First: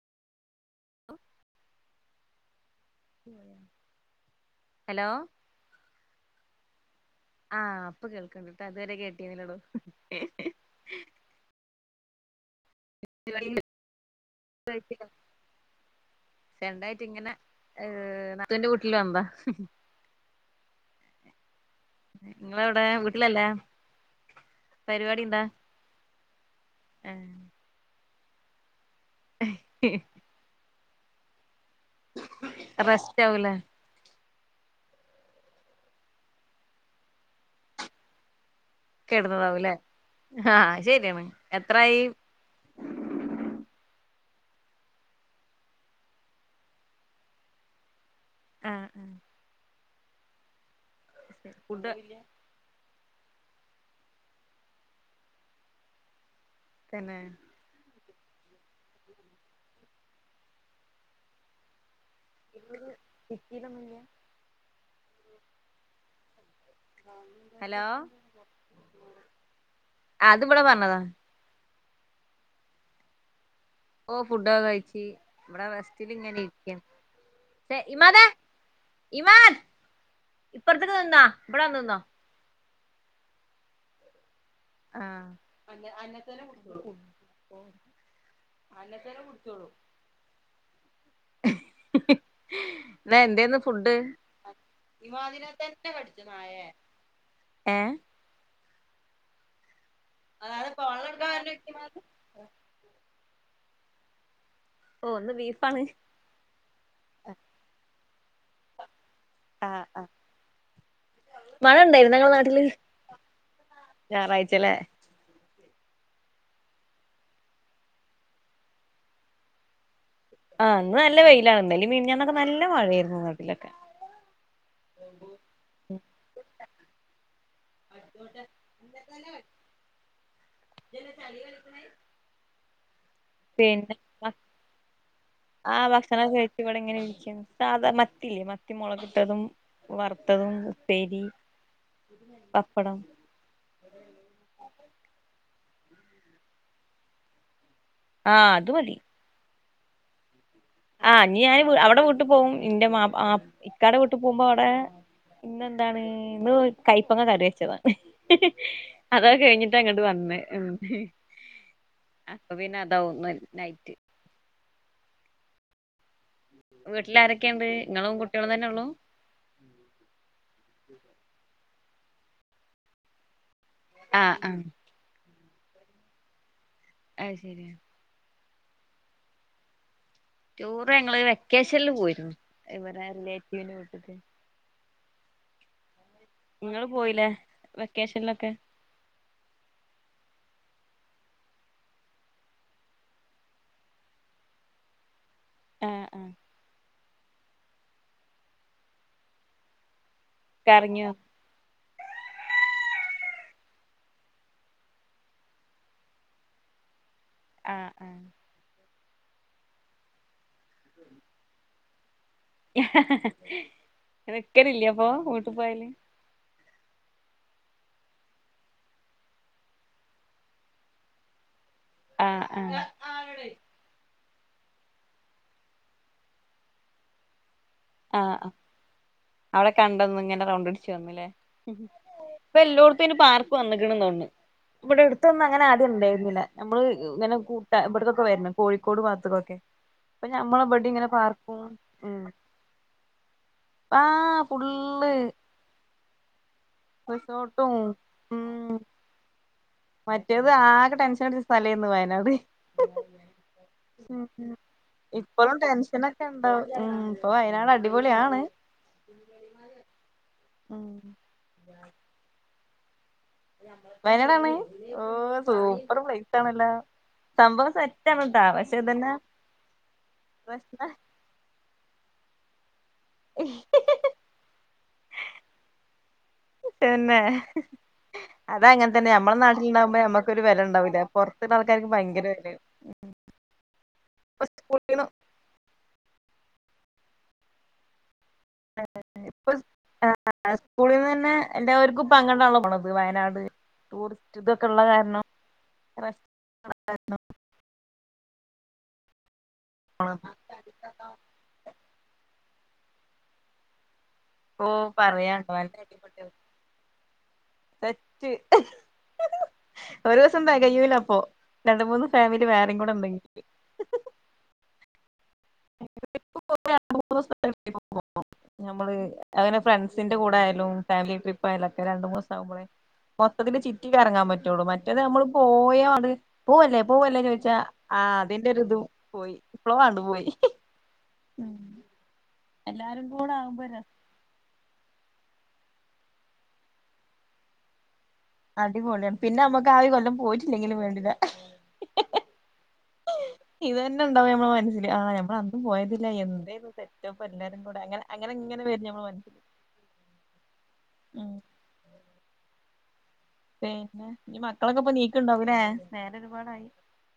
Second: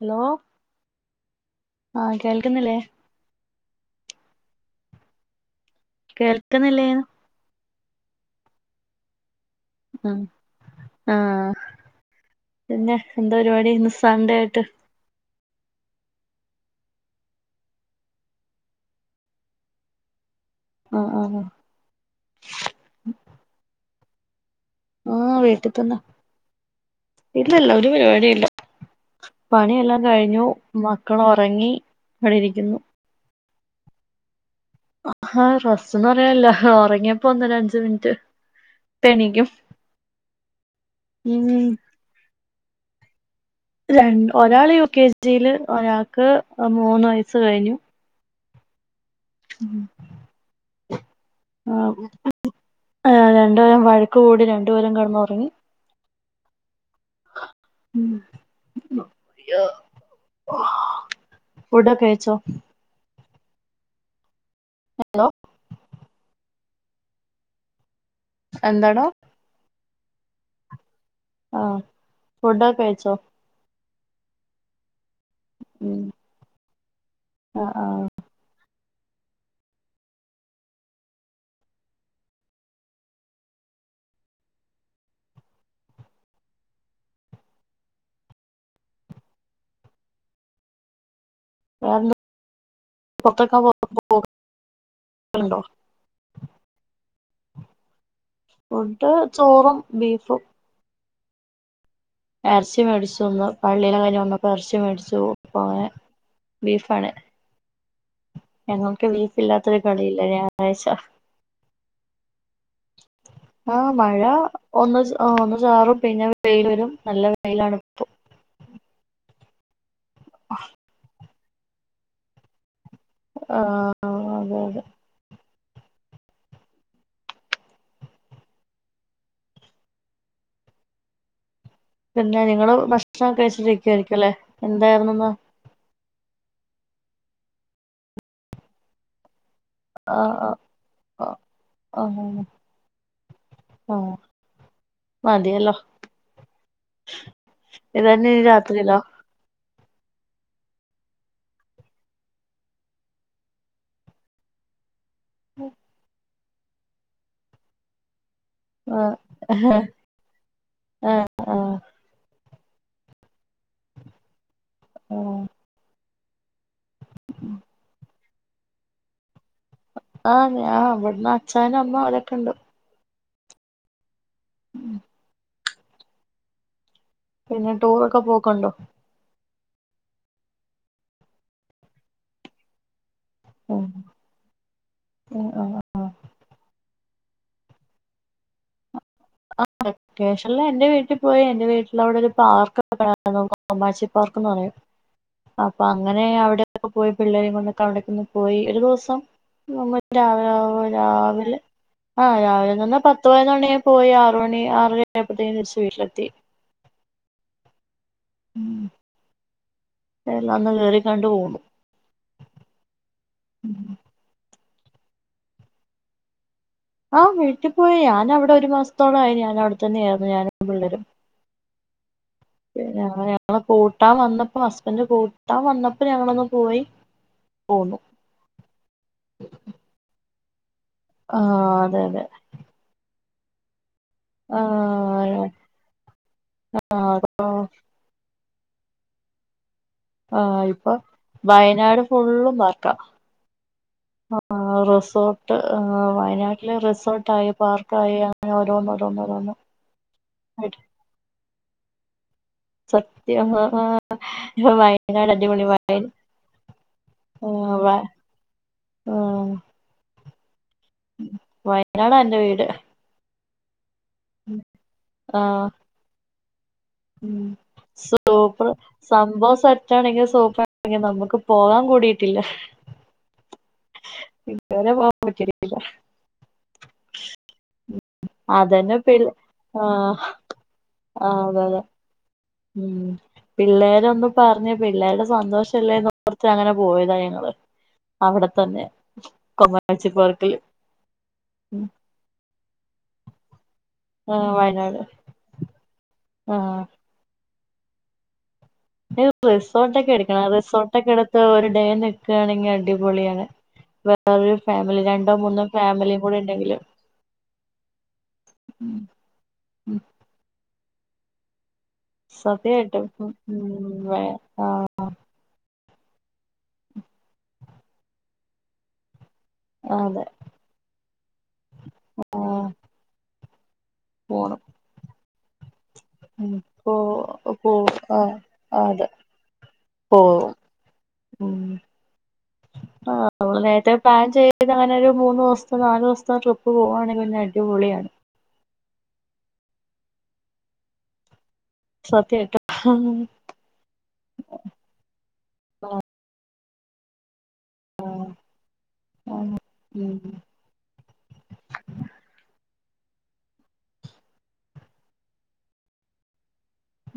Hello ആഹ് കേൾക്കുന്നില്ലേ hello കേൾക്ക്ന്നില്ലേ? ആഹ് പ്പൊ കേൾക്ക്ണ്ട്ട്ടാ തുവരെ കേട്ടിന്നില്ലടോ. ഉ ആഹ് പിന്നെ എന്താ പരിപാടി ന്ന് സൺഡേ ആയ്ട്ട്? രണ്ടായ്റ്റ്ങ്ങനെ ഏഹ് നാത്തൂൻ്റെ വീട്ട്ല് ന്ന്താ. ആഹ് ആഹ് അഹ് ങ്ങളെവടെ വീട്ടിലല്ലേ പരിപാടി ആഹ് എന്താ വീട്ടിത്തന്ന ഏഹ് ഇല്ലല്ല ഒരു പരിപാടീംല്ല. പണിയെല്ലാം കഴിഞ്ഞു മക്കള് ഒറങ്ങി. റസ്റ്റവുലേ? ആഹ റസ്റ്റന്ന് പറയാല്ല ഒറങ്ങ്യപ്പൊങ്ങനഞ്ച് മിൻറ്റ്. കിടന്നതവുലെ ആഹ് അതു ശെരിയാണ്. ഉം എത്ര ആയി രണ്ട് ഒരാള് യു കെ ജി ല് ഒരാൾക്ക് മൂന്ന് വയസ്സ് കഴിഞ്ഞു ആഹ് ആഹ്. [inaudible] ആഹ് ഫുഡ് ആഹ് രണ്ട്പേരും വഴക്ക് കൂടി രണ്ട്പേരും കടന്നാെറ്ങ്ങി തന്നേ ഉം യ്യോ ഫുഡൊക്കെ കയ്ച്ചോ ചിക്കീട്ടൊന്നുല്ല്യാ ഹലോ ഹലോ എന്താണോ അത് ഇവിടെ പറഞ്ഞതാ ആഹ് ഫുഡൊക്കെ കഴിച്ചോ ഓഹ് ഫുഡൊകെ കഴിച്ച് ഇവടെ ഉം റെസ്റ്റിലിങ്ങനെ ഇരിക്കാണ് ആഹ് ആഹ് [unintelligible] ഇവാൻ ഇപ്പർത്ത്ക്ക് തിന്നോ ബടെ വന്ന് നിന്നോ ആഹ് അങ്ങൻ അങ്ങൻത്തന്നെ കുട്ടോളൂ വേറെന്താ ല്ലാ എന്തേന്ന് പുറത്തൊക്കെ ഫുഡ് പോകലുണ്ടോ ന്താ കടിച്ചു നായേ ഏഹ് ഒണ്ട് ചോറും ബീഫും [unintelligible] എർച്ചി മേടിച്ചു ന്ന് പള്ളിയെല്ലാം കയ്ഞ്ഞ് വന്നപ്പൊ എർച്ചി ഓ മേടിച്ചു ഇന്ന് പ്പ ബീഫാണ് അങ്ങനെ ബീഫാണ് ഞങ്ങൾക്ക് ബീഫ് ഇല്ലാത്തൊരു ആഹ് ആഹ് കളിയില്ല ഞായറാഴ്ച്ചാ മഴ ഉണ്ടായിരുന്നോ നിങ്ങളെ നാട്ടില് ആ മഴ ഞായറാഴ്ചല്ലേ ഒന്ന് ച് ഒന്ന് ചാറും പിന്നെ വെയ്ലെരും നല്ല വെയ്ലാണ്പ്പാെ ആഹ് ഇന്ന് നല്ല വെയ്ലാണ് ഇന്നലിം മീൻഞ്ഞാന്നാെക്കെ നല്ല മഴേര് ആ ആ അതെ അതെ പിന്നെ നിങ്ങള് ഭക്ഷണം ഒക്കെ കഴിച്ചിട്ടിരിക്കുവായിരിക്കും അല്ലെ എന്തായിരുന്നുന്ന് ആ ഭക്ഷണം കഴിച്ച് ഇവടെ എങ്ങനെ ഇരിക്കുന്നു സാധാ മത്തിയില്ലേ മത്തി മുളകിട്ടതും ആഹ് വറുത്തതും, ആഹ് ഉപ്പേരി, ആഹ് പപ്പടം ആഹ് മതിയല്ലോ ഇതന്നെ ഞ്ഞി ആഹ് അത് മതി രാത്രിയിലോ ആ ഇഞ്ഞി ഞാൻ അവിടെ വീട്ടി പോവും ഇന്റെ ഇക്കാടെ വീട്ടി പോകുമ്പോ അവിടെ ഇന്നെന്താണ് ഇന്ന് കയ്പ്പങ്ങ കറി വെച്ചതാണ് ആഹ് അതൊക്കെ കഴിഞ്ഞിട്ട ആഹ് ഇങ്ങട്ട് വന്ന അപ്പൊ പിന്നെ അതാവുന്നു ന്ന് നൈറ്റ് ആ വീട്ടിൽ ആരൊക്കെ ഉണ്ട് നിങ്ങളും കുട്ടികളും തന്നെ ഉള്ളൂ ആഹ് ഞാൻ അവിടുന്ന് അച്ഛൻ, അമ്മ അവരൊക്കെ ഉണ്ട് ആഹ് ആ അത് പിന്നെ ശെരിയാ ടൂറൊക്കെ പോക്ക്ണ്ടോ ടൂറ് ഞങ്ങള് വെക്കേഷനിൽ പോയിരുന്നു ഇവടെ റിലേറ്റീവിന് ഉം വീട്ടിക്ക് ഉം നിങ്ങള് പോയില്ലേ വെക്കേഷനിലൊക്കെ ആ [inaudible] ക്കേഷനിൽ എന്റെ വീട്ടിൽ പോയി എന്റെ വീട്ടിൽ അവിടെ ഒരു പാർക്ക് [inaudible] പാർക്ക് എന്ന് പറയും അപ്പൊ ആഹ് അങ്ങനെ ആഹ് അവിടെ പോയി പിള്ളേരി കൊണ്ട് അവിടക്കെ പോയി ഒരു ദിവസം നമ്മ രാവിലെ ര കറങ്ങിയോ രാവിലെ ആഹ് രാവിലെന്ന്ന്നാ പത്ത് പതിനൊന്നണിയാ പോയി ആറ് മണി ആറര ആയപ്പോഴത്തേനി തിരിച്ച് വീട്ടിലെത്തി ആഹ് ആഹ് എല്ലാംന്ന് കയറിക്കണ്ടു പോന്നു നക്കലില്ലപ്പൊ വീട്ട് പോയാല് ആ വീട്ടിൽ പോയി ഞാൻ അവിടെ ഒരു മാസത്തോളായി ഞാൻ അവിടെത്തന്നെ ആയിര്ന്ന് ഞാനും പിള്ളേരും ആ ഞങ്ങളെ കൂട്ടാൻ വന്നപ്പോ ഹസ്ബൻന്റ് കൂട്ടാൻ വന്നപ്പോ ഞങ്ങളൊന്ന് പോയി പോന്നു ആഹ് ആ അവിടെ കണ്ടന്ന് ഇങ്ങനെ റൗണ്ട് ആ അതെ അതെ ഇപ്പോ എല്ലോട്ത്തും അയ്ന് പാർക്ക് വന്ന്ക്ക്ണ്ന്ന് പറഞ്ഞു. ഇവിടെ ആഹ് അടുത്തൊന്നും അങ്ങനെ ആദ്യംണ്ടായിരുന്നില്ല നമ്മള് ഇങ്ങനെ കൂട്ടാ ഇവിടക്കൊക്കെ വരുന്നു കോഴിക്കോട് ഭാത്ത്ക്കൊക്കെ ആ് ഇപ്പൊ വയനാട് ഫുള്ളും പാർക്കാ ആ ഫുള്ള് വയനാട്ടില് റിസോർട്ടായി റിസോർട്ടും പാർക്കായി അങ്ങനെ ഉം ഓരോന്ന് ഓരോന്ന് ഓരോന്ന് മറ്റേത് ആകെ ടെൻഷനടിച്ച സ്ഥലായിരുന്നു വയനാട്. സത്യം ആഹ് ഉം വയനാട് ഇപ്പളും അടിപൊളി വയ ടെൻഷനൊക്കെണ്ടാവും ഉം ഇപ്പൊ വയനാട് അടിപൊളി ആണ് ആഹാ.. ! ഉം വയനാടാന്റെ വീട് വയനാടാണ് ഓ ആഹ് സൂപ്പർ പ്ലേസണല്ലോ ഉം സൂപ്പർ സംഭവം സെറ്റാണെങ്കിൽ സൂപ്പർ പ്രശ്നം ആങ്ക [unintelligible] നമുക്ക് പോകാൻ കൂടിട്ടില്ല ഇതുവരെ പോകാൻ പറ്റീട്ടില്ല തന്നെ ഹ അത് അങ്ങനെ അതന്നെ തന്നെ പിള്ള നമ്മളെ നാട്ടിലുണ്ടാകുമ്പോ ആഹ് ഞമ്മക്കൊരു വെല ഉണ്ടാവൂല്ല ആഹ് പൊറത്തുള്ള അതെ അതെ ആൾക്കാർക്ക് ഭയങ്കര വെലാണ് ഉം പിള്ളേരൊന്ന് പറഞ്ഞ് പിള്ളേരുടെ സന്തോഷംല്ലേന്നോർത്ത് അങ്ങനെ പോയതാ ഞങ്ങള് അവിടെ തന്നെ [unintelligible] ഇപ്പൊ പാച്ചിപ്പാർക്കില് സ്കൂളിൽ നിന്ന് തന്നെ എല്ലാവർക്കും ഇപ്പ അങ്ങട്ടാണല്ലോ പോണത് വയനാട് ടൂറിസ്റ്റ് ആഹ് ഇതൊക്കെ ഉള്ള വയനാട് കാരണം ആഹ് [unintelligible] റിസോർട്ട് ഒക്കെ എടുക്കണം റിസോർട്ട ഒക്കെ എടുത്ത് ഇപ്പം ഒരു ഡേ നിൽക്കുകയാണെങ്കി അടിപൊളിയാണ് വേറൊരു ഓ ഫാമിലി രണ്ടോ പറയാണ്ടോ മൂന്നോ ഫാമിലിയും കൂടി ഉണ്ടെങ്കിലും സെറ്റ് ഉം ഉം ഒരു ദിവസം തെകയ്യൂല അപ്പൊ രണ്ട് മൂന്ന് ഫാമിലി വേറെയും കൂടെ സത്യായിട്ടും ഉണ്ടെങ്കിൽ ഉം വേ ആ ട്രിപ്പ് പോയ രണ്ട് മൂന്ന് ദിവസം [unintelligible] നമ്മള് അങ്ങനെ ഫ്രണ്ട്സിന്റെ അതെ കൂടെ ലും ഫാമിലിട്രിപ്പ് ആയാലൊക്കെ രണ്ടൂ മൂന്ന് ദിവസ ആകുമ്പോളെ ആഹ് മൊത്തത്തില് ചിറ്റി കറങ്ങാൻ പോണം പറ്റുള്ളൂ മറ്റേത് നമ്മള് പോയാത് ഉം പൂവല്ലേ പോ പൂവല്ലേന്ന് ചോദിച്ചാ പോ ആ ആഹ് അതിന്റെ ഒരു ഇത് അതെ പോയി ഫ്ലോആണ്ട് പോയി പോവും ഉം എല്ലാരും ആ കൂടെ നമ്മൾ ആകുമ്പോ നേര്ത്തെ പ്ലാൻ ചെയ്ത് അങ്ങനെ ഒരു മൂന്ന് ദിവസോ നാല് ദിവസോ ട്രിപ്പ് പോവാണെങ്കിൽ പിന്നെ അടിപൊളിയാണ് അടിപൊളിയാ പിന്നെ നമുക്ക് ആ ഒരു കൊല്ലം പോയിട്ടില്ലെങ്കിലും വേണ്ടില്ല സത്യായിട്ടും ഹം ഇത് തന്നെ ഉണ്ടാവും നമ്മളെ മനസ്സിൽ ആ ഞമ്മള് അന്ന് പോയതില്ല എന്തേയിരുന്നു സെറ്റപ്പ് എല്ലാരും കൂടെ അങ്ങനെ അങ്ങനെ ഇങ്ങനെ വരുംനമ്മള് മൻസ്സ്ക്ക് ഉം പിന്നെ ഇഞ്ഞി മക്കളൊക്കെ ഇപ്പൊ നീക്ണ്ടാവുലേ നേരഒരുപാടായി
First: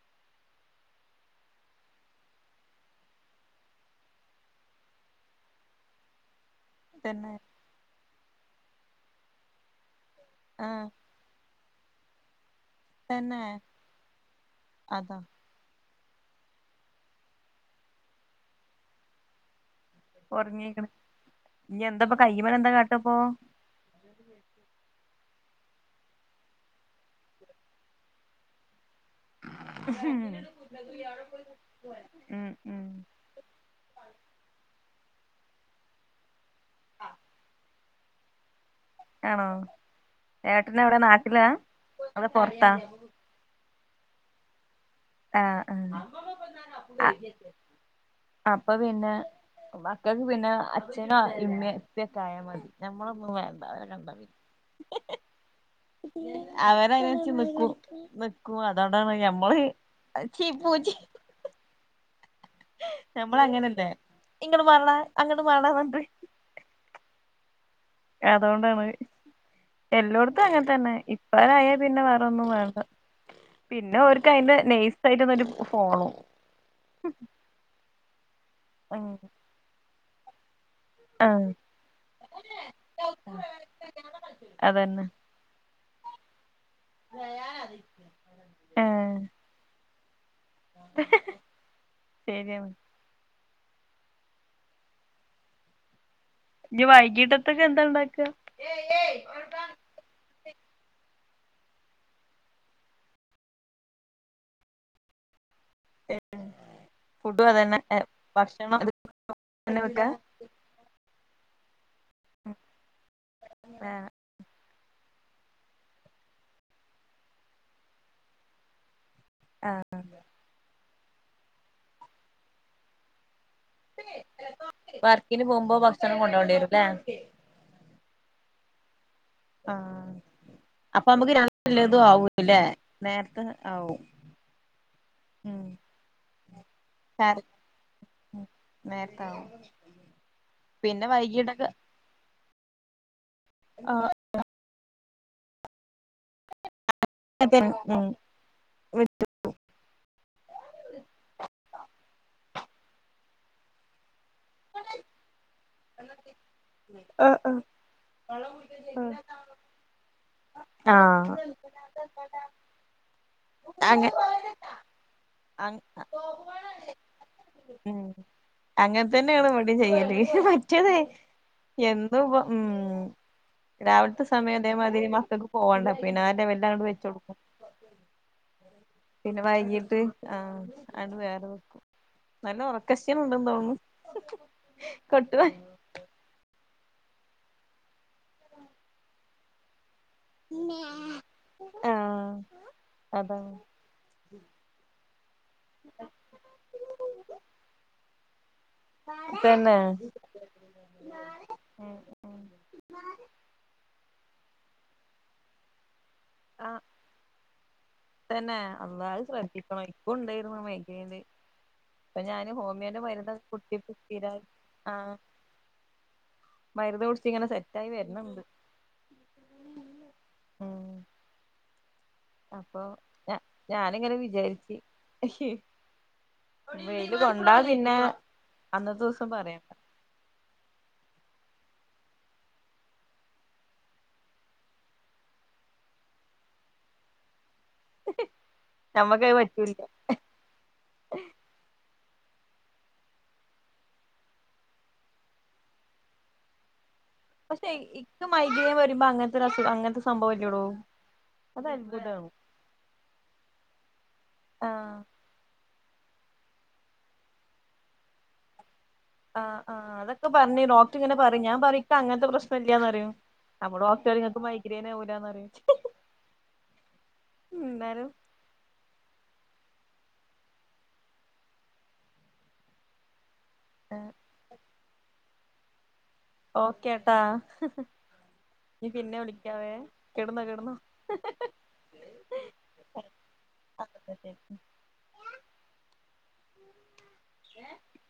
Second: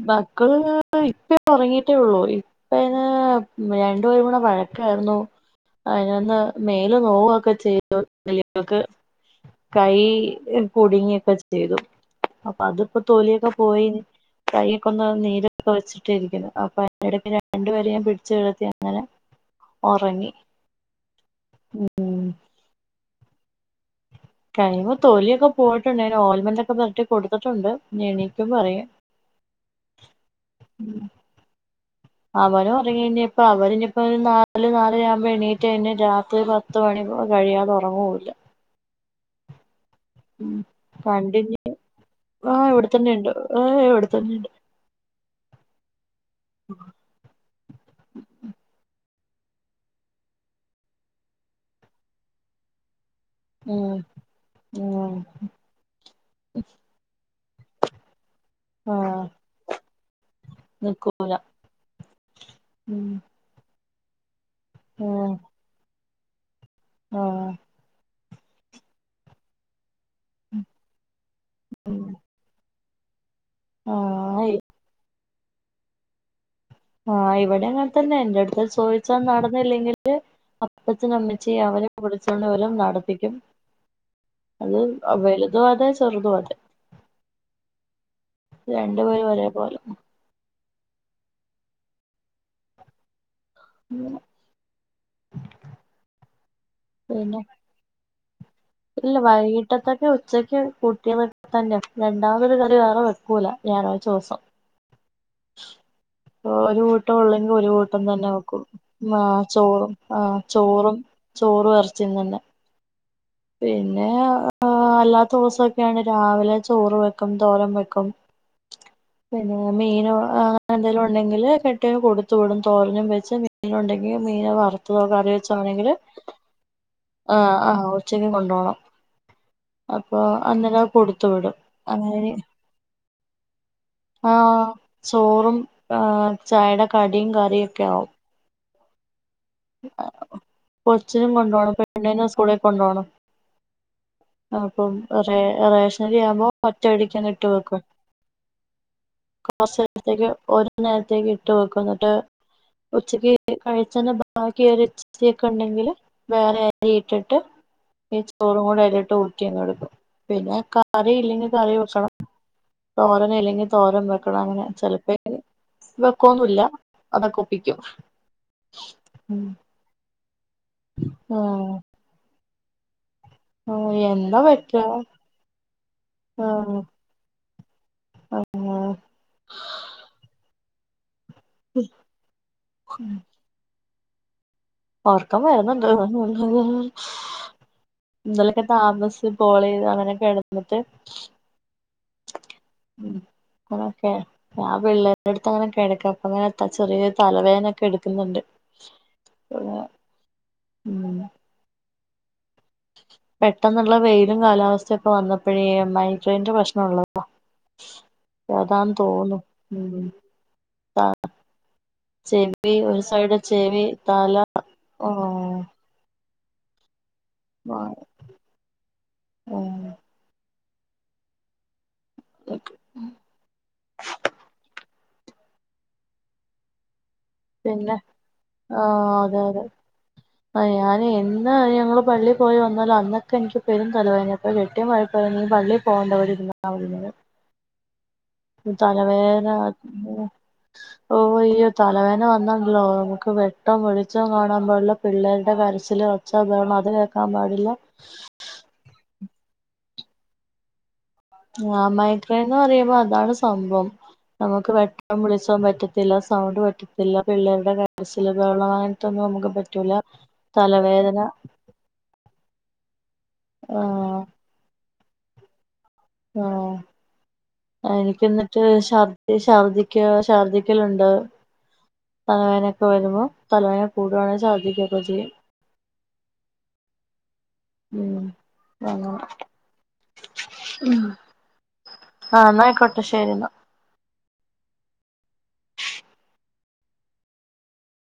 മക്കള് ഇപ്പേ ഉറങ്ങീട്ടേ ഉള്ളൂ ഇപ്പ അയിന് രണ്ടു പേരും കൂടെ വഴക്കായിരുന്നു അതിനൊന്ന് മേല് തന്നെ നോവൊക്കെ ചെയ്തു വെല്ലിപ്പക്ക് കൈ ആ കുടുങ്ങിയൊക്കെ ചെ ചെയ്തു അപ്പൊ അതിപ്പോ തന്നെ തോലിയൊക്കെ പോയി കൈ ഒക്കെ ഒന്ന് അതാ നീര് [unintelligible] അപ്പൊ അതിനിടയ്ക്ക് രണ്ടുപേരെ ഞാൻ പിടിച്ചിരിത്തി അങ്ങനെ ഒറങ്ങി ഒറങ്ങീക്ക്ണ് ഇനി എന്താപ്പ കയ്യിമ്മേ എന്താ കാട്ടപ്പോ കയ്യിമ്മേ തോലിയൊക്കെ പോയിട്ടുണ്ടായിനു ഓയിൽ മെൻ്റൊക്കെ പരട്ടി കൊടുത്തിട്ടുണ്ട് ഇഞ്ഞ് എണീക്കുമ്പം അറിയാം ഉം ഉം ഇനിപ്പോ അവര്ഞ്പ്പൊ ഒരു നല് ഓല് നാല് മണി ആവുമ്പോൾ എണീറ്റാ കഴിഞ്ഞ രാത്രി പത്ത് മണി കഴിയാതൊറങ്ങൂല്ല ആണോ ഉം. ഏട്ടന് എവിടെ നാട്ടിലാ അതോ പൊറത്താ തന്നെ ഉണ്ടോ ഓ ഇവിടെ തന്നെയുണ്ട് ആ ആ അപ്പൊ പിന്നെ മക്കൾക്ക് പിന്നെ അച്ഛനോ ഇമ്മ ഇപ്പയൊക്കെ ആയാൽ മതി ഞമ്മളൊന്നും വേ ഉം ഉം [unintelligible] അവരയ്നൻസരിച്ച് നിക്കും ആ അതോണ്ടാണ് ഞമ്മള് [unintelligible] ക്കൂലാ ഉം നമ്മള അങ്ങനെന്ന ഇങ്ങട് മണ്ടാ അങ്ങട്ട് മാണ്ടാ പർഞ്ഞിട്ട് ആഹ് അതൊണ്ടാണ് എല്ലോട്ത്തും അങ്ങനെ തന്നെ ഇപ്പാരായാൽ പിന്നെ ഉം. വേറെ ഒന്നും വേണ്ട ആ പിന്നെ ഓർക്ക് അതിന്റെ ഇ- നെയ്സ് ആയിട്ടന്നരു ഫോണു ആഹ് ഇവിടെ അങ്ങനെത്തന്നെ എന്റെ അടുത്ത് ഉം ചോദിച്ചാ നടന്നില്ലെങ്കില് ആഹ് മപ്പത്തിനമ്മിച്ച് അവരെ കുളിച്ചൊണ്ട് ഓലും നടപ്പിക്കും അതന്നെ അത് വലുതും അതെ ചെറുതും അതെ സയാൻ രണ്ടുപേരും ഒരേ പോലെ ശരിയണ് ഉ ഇനി വൈകീട്ടത്തക്ക് ന്താ ഇണ്ടാക്ക ഇല്ല വൈകീട്ടത്തക്ക് ഉച്ചക്ക് കൂട്ട്യ മ തന്നെ രണ്ടാമതൊരു കടി വേറെ വെക്കൂല ഞായറാഴ്ച്ചോസം ഒരു കൂട്ടം ഫുഡും ഉള്ളെങ്കി ഒരു അതന്നെ കൂട്ടം തന്നെ വെക്കും ഭക്ഷണം അത് ആഹ് തന്നെ ചോറും വെക്കാ ആഹ് ചോറും ചോറ് എറച്ചിം തന്നെ പിന്നെ അല്ലാത്ത ദിവസൊക്കെയാണെ രാവിലെ ചോറ് വെക്കും തോരം വെക്കും പിന്നെ മീന എന്തെങ്കലും ഉണ്ടെങ്കില് കെട്ടിയും കൊടുത്തു വിടും തോരനും വെച്ച് മീന ഉണ്ടെങ്കിൽ മീന് വറുത്തതോ കറി വർക്കിന് പോകുമ്പോ വെച്ചാണെങ്കില് ഭക്ഷണം കൊണ്ടോണ്ടി വരുംല്ലേ ആഹ് ആഹ് ഉച്ചക്ക് കൊണ്ടു പോണം ആഹ് അപ്പ കൊടുത്തു മക്ക് വിടും രണ്ട്ല്ലത് അങ്ങനെ ആവൂല്ലേ നേരത്തെ ആവും ആഹ് ചോറും ഉം ചായെടെ കടിയും കറിയൊക്കെ ആകും ഉം നേരത്തെ ആകും കൊച്ചിനും കൊണ്ടു പോണം പെണ്ണിനും സ്കൂളി കൊണ്ടോണം ആഹ് അപ്പം റേ റേഷ് ശരിയാമ്പോ ഒറ്റയടിക്കണ്ട് ഇട്ട് വെക്കും ഉം കൊറച്ചാരത്തേക്ക് ഓരോ നേരത്തേക്ക് ഇട്ട് വെക്കും ന്നിട്ട് ഉച്ചക്ക് കഴിച്ചെന്നെ ആഹ് കരറ്റ് തിരിയൊക്കെ ഉണ്ടെങ്കില് വേറെരി ഇട്ടിട്ട് ആഹ് ആഹ് ഈ ചോറും കൂടെ അയിലിട്ട് ട്ട് ഊട്ടിയങ്ങ് എടുക്കും പിന്നെ കറി ഇല്ലെങ്കിൽ ആഹ് കറി വെക്കണം തോരനല്ലെ അങ്ങ തോരം വെക്കണം അങ്ങനെ ചിലപ്പോ അങ് വെക്കൊന്നുല്ല അതൊക്കെ ഒപ്പിക്കും ഉം അങ്ങനെ ഉം തന്നെയാണ് വടെ ചെയ്യല് മറ്റെ ആഹ് എന്ത് വ് ഉം രാവിലത്തെ എന്താ സമയം വെക്കാ അതേമാതിരി മക്കൾക്ക് പോകണ്ട പിന്നെ ആഹ് ലെവല്ലാം അ കൊണ്ട് വെച്ച് കൊടുക്കും ആഹ് പിന്നെ വൈകിട്ട് ആഹ് അയ്ന് വേറെ നല്ല ഉറക്ക ഷീണണ്ട് തോന്നുന്നു ഒർക്കം കെട്ടുക വരുന്നുണ്ട് ആ ഇന്നലൊക്കെ താമസിച്ച് കോൾ ചെയത് അങ്ങനെക്കെ കെടന്നിട്ട് ആഹ് അതാണ് അങ്ങനൊകെ ഞാൻ പിള്ളേര്ടെ അടുത്ത് അങ്ങനെ കിടക്ക അപ്പ അങ്ങനെ ചെറിയ തലവേദനൊക്കെ ഇട്ക്കുന്ന്ണ്ട് തന്നെ ഉം ഉം ഉം പെട്ടെന്നുള്ള വെയിലും കാലാവസ്ഥയൊക്കെ വന്നപ്പോഴ മൈഗ്രേയിന്റെ ആഹ് പ്രശ്നം ഉള്ളത തന്നെ അള്ളാ അത് ശ്രദ്ധിക്കണം ഉം ഇക്കു ഇണ്ടേയ്ര്ന്നു മൈഗ്രേൻ ചെവി ഒരു സൈഡ് ചേവി കുടിച്ചിട്ട് തല സ്ഥിരായി ഉ ആഹ് മരുന്ന് കുടിച്ചിങ്ങനെ സെറ്റ് ആയി ഓഹ് വരണണ്ട് ഉം അപ്പൊ ഞ ഞാനിങ്ങനെ വിചാരിച്ച് വെയ്ല് കൊണ്ട പിന്നെ അന്നത്തെ ആഹ് ദിവസം അതെ പറയണ്ടാ ആ ഞാന് എന്നയ ഞങ്ങൾ പള്ളി പോയി വന്നാലോ അന്നൊക്കെ എനിക്ക് പെരും തലവേദനയാ അപ്പൊ കെട്ടിയോൻ വഴക്ക് പറയും നീ പള്ളി പോണ്ട ഇവിടെരുന്നാ മതീന്ന് നമ്മക്കത് തലവേന പറ്റൂല്ല [unintelligible] ഓഹ് അയ്യോ തലവേന വന്നണ്ടല്ലോ നമുക്ക് വെട്ടം വെളിച്ചം കാണാൻ പാടില്ല പിള്ളേരുടെ കരച്ചിൽ ഒച്ച ബഹളം അത് കേ പക്ഷെ ഇക്ക് മൈഗ്രേൻ വരുമ്പോ അങ്ങനത്തെസുഖം അങ്ങനത്തെ സംഭവം ഇല്ലെടോ ആ മൈഗ്രേന്ന് പറയുമ്പോ അതാണ് സംഭവം നമുക്ക് ആഹ് വെട്ടം വെളിച്ചം പറ്റത്തി ത്തില്ല സൗണ്ട് പറ്റത്തില്ല, പിള്ളേരുടെ കരച്ചിൽ, ബഹളം അങ്ങന ആഹ് ആഹ് അതൊക്കെ പറഞ്ഞ് ഡോക്ടർ ഇങ്ങനെ പറിം ഞാൻ പറിം ന്ക്ക് അങ്ങനത്തെ പ്രശ്നം ഇല്ലന്ന്റയും അപ്പ ആ ഡോക്ടർ പറയും ഇങ്ങക്ക് മൈഗ്രേന് ആവൂലാന്ന്റയും ആഹ് എനിക്കിന്ന് ഷർദി ഷർദിക്ക ഷർദിക്കലുണ്ടോ തലവേനൊക്കെ വരുമ്പോ തലവേന കൂടുവാണേ ഷർദിക്കൊക്കെ ചെയ്യ് ഓക്കേട്ടാ ഉം ഞ്ഞി അങ്ങനെ പിന്നെ വിളിക്കാവേ കെടന്നോ കെടന്നോ ഉം ആഹ് എന്നയിക്കോട്ടെ ശരിന്നാ [unintelligible] [inaudible]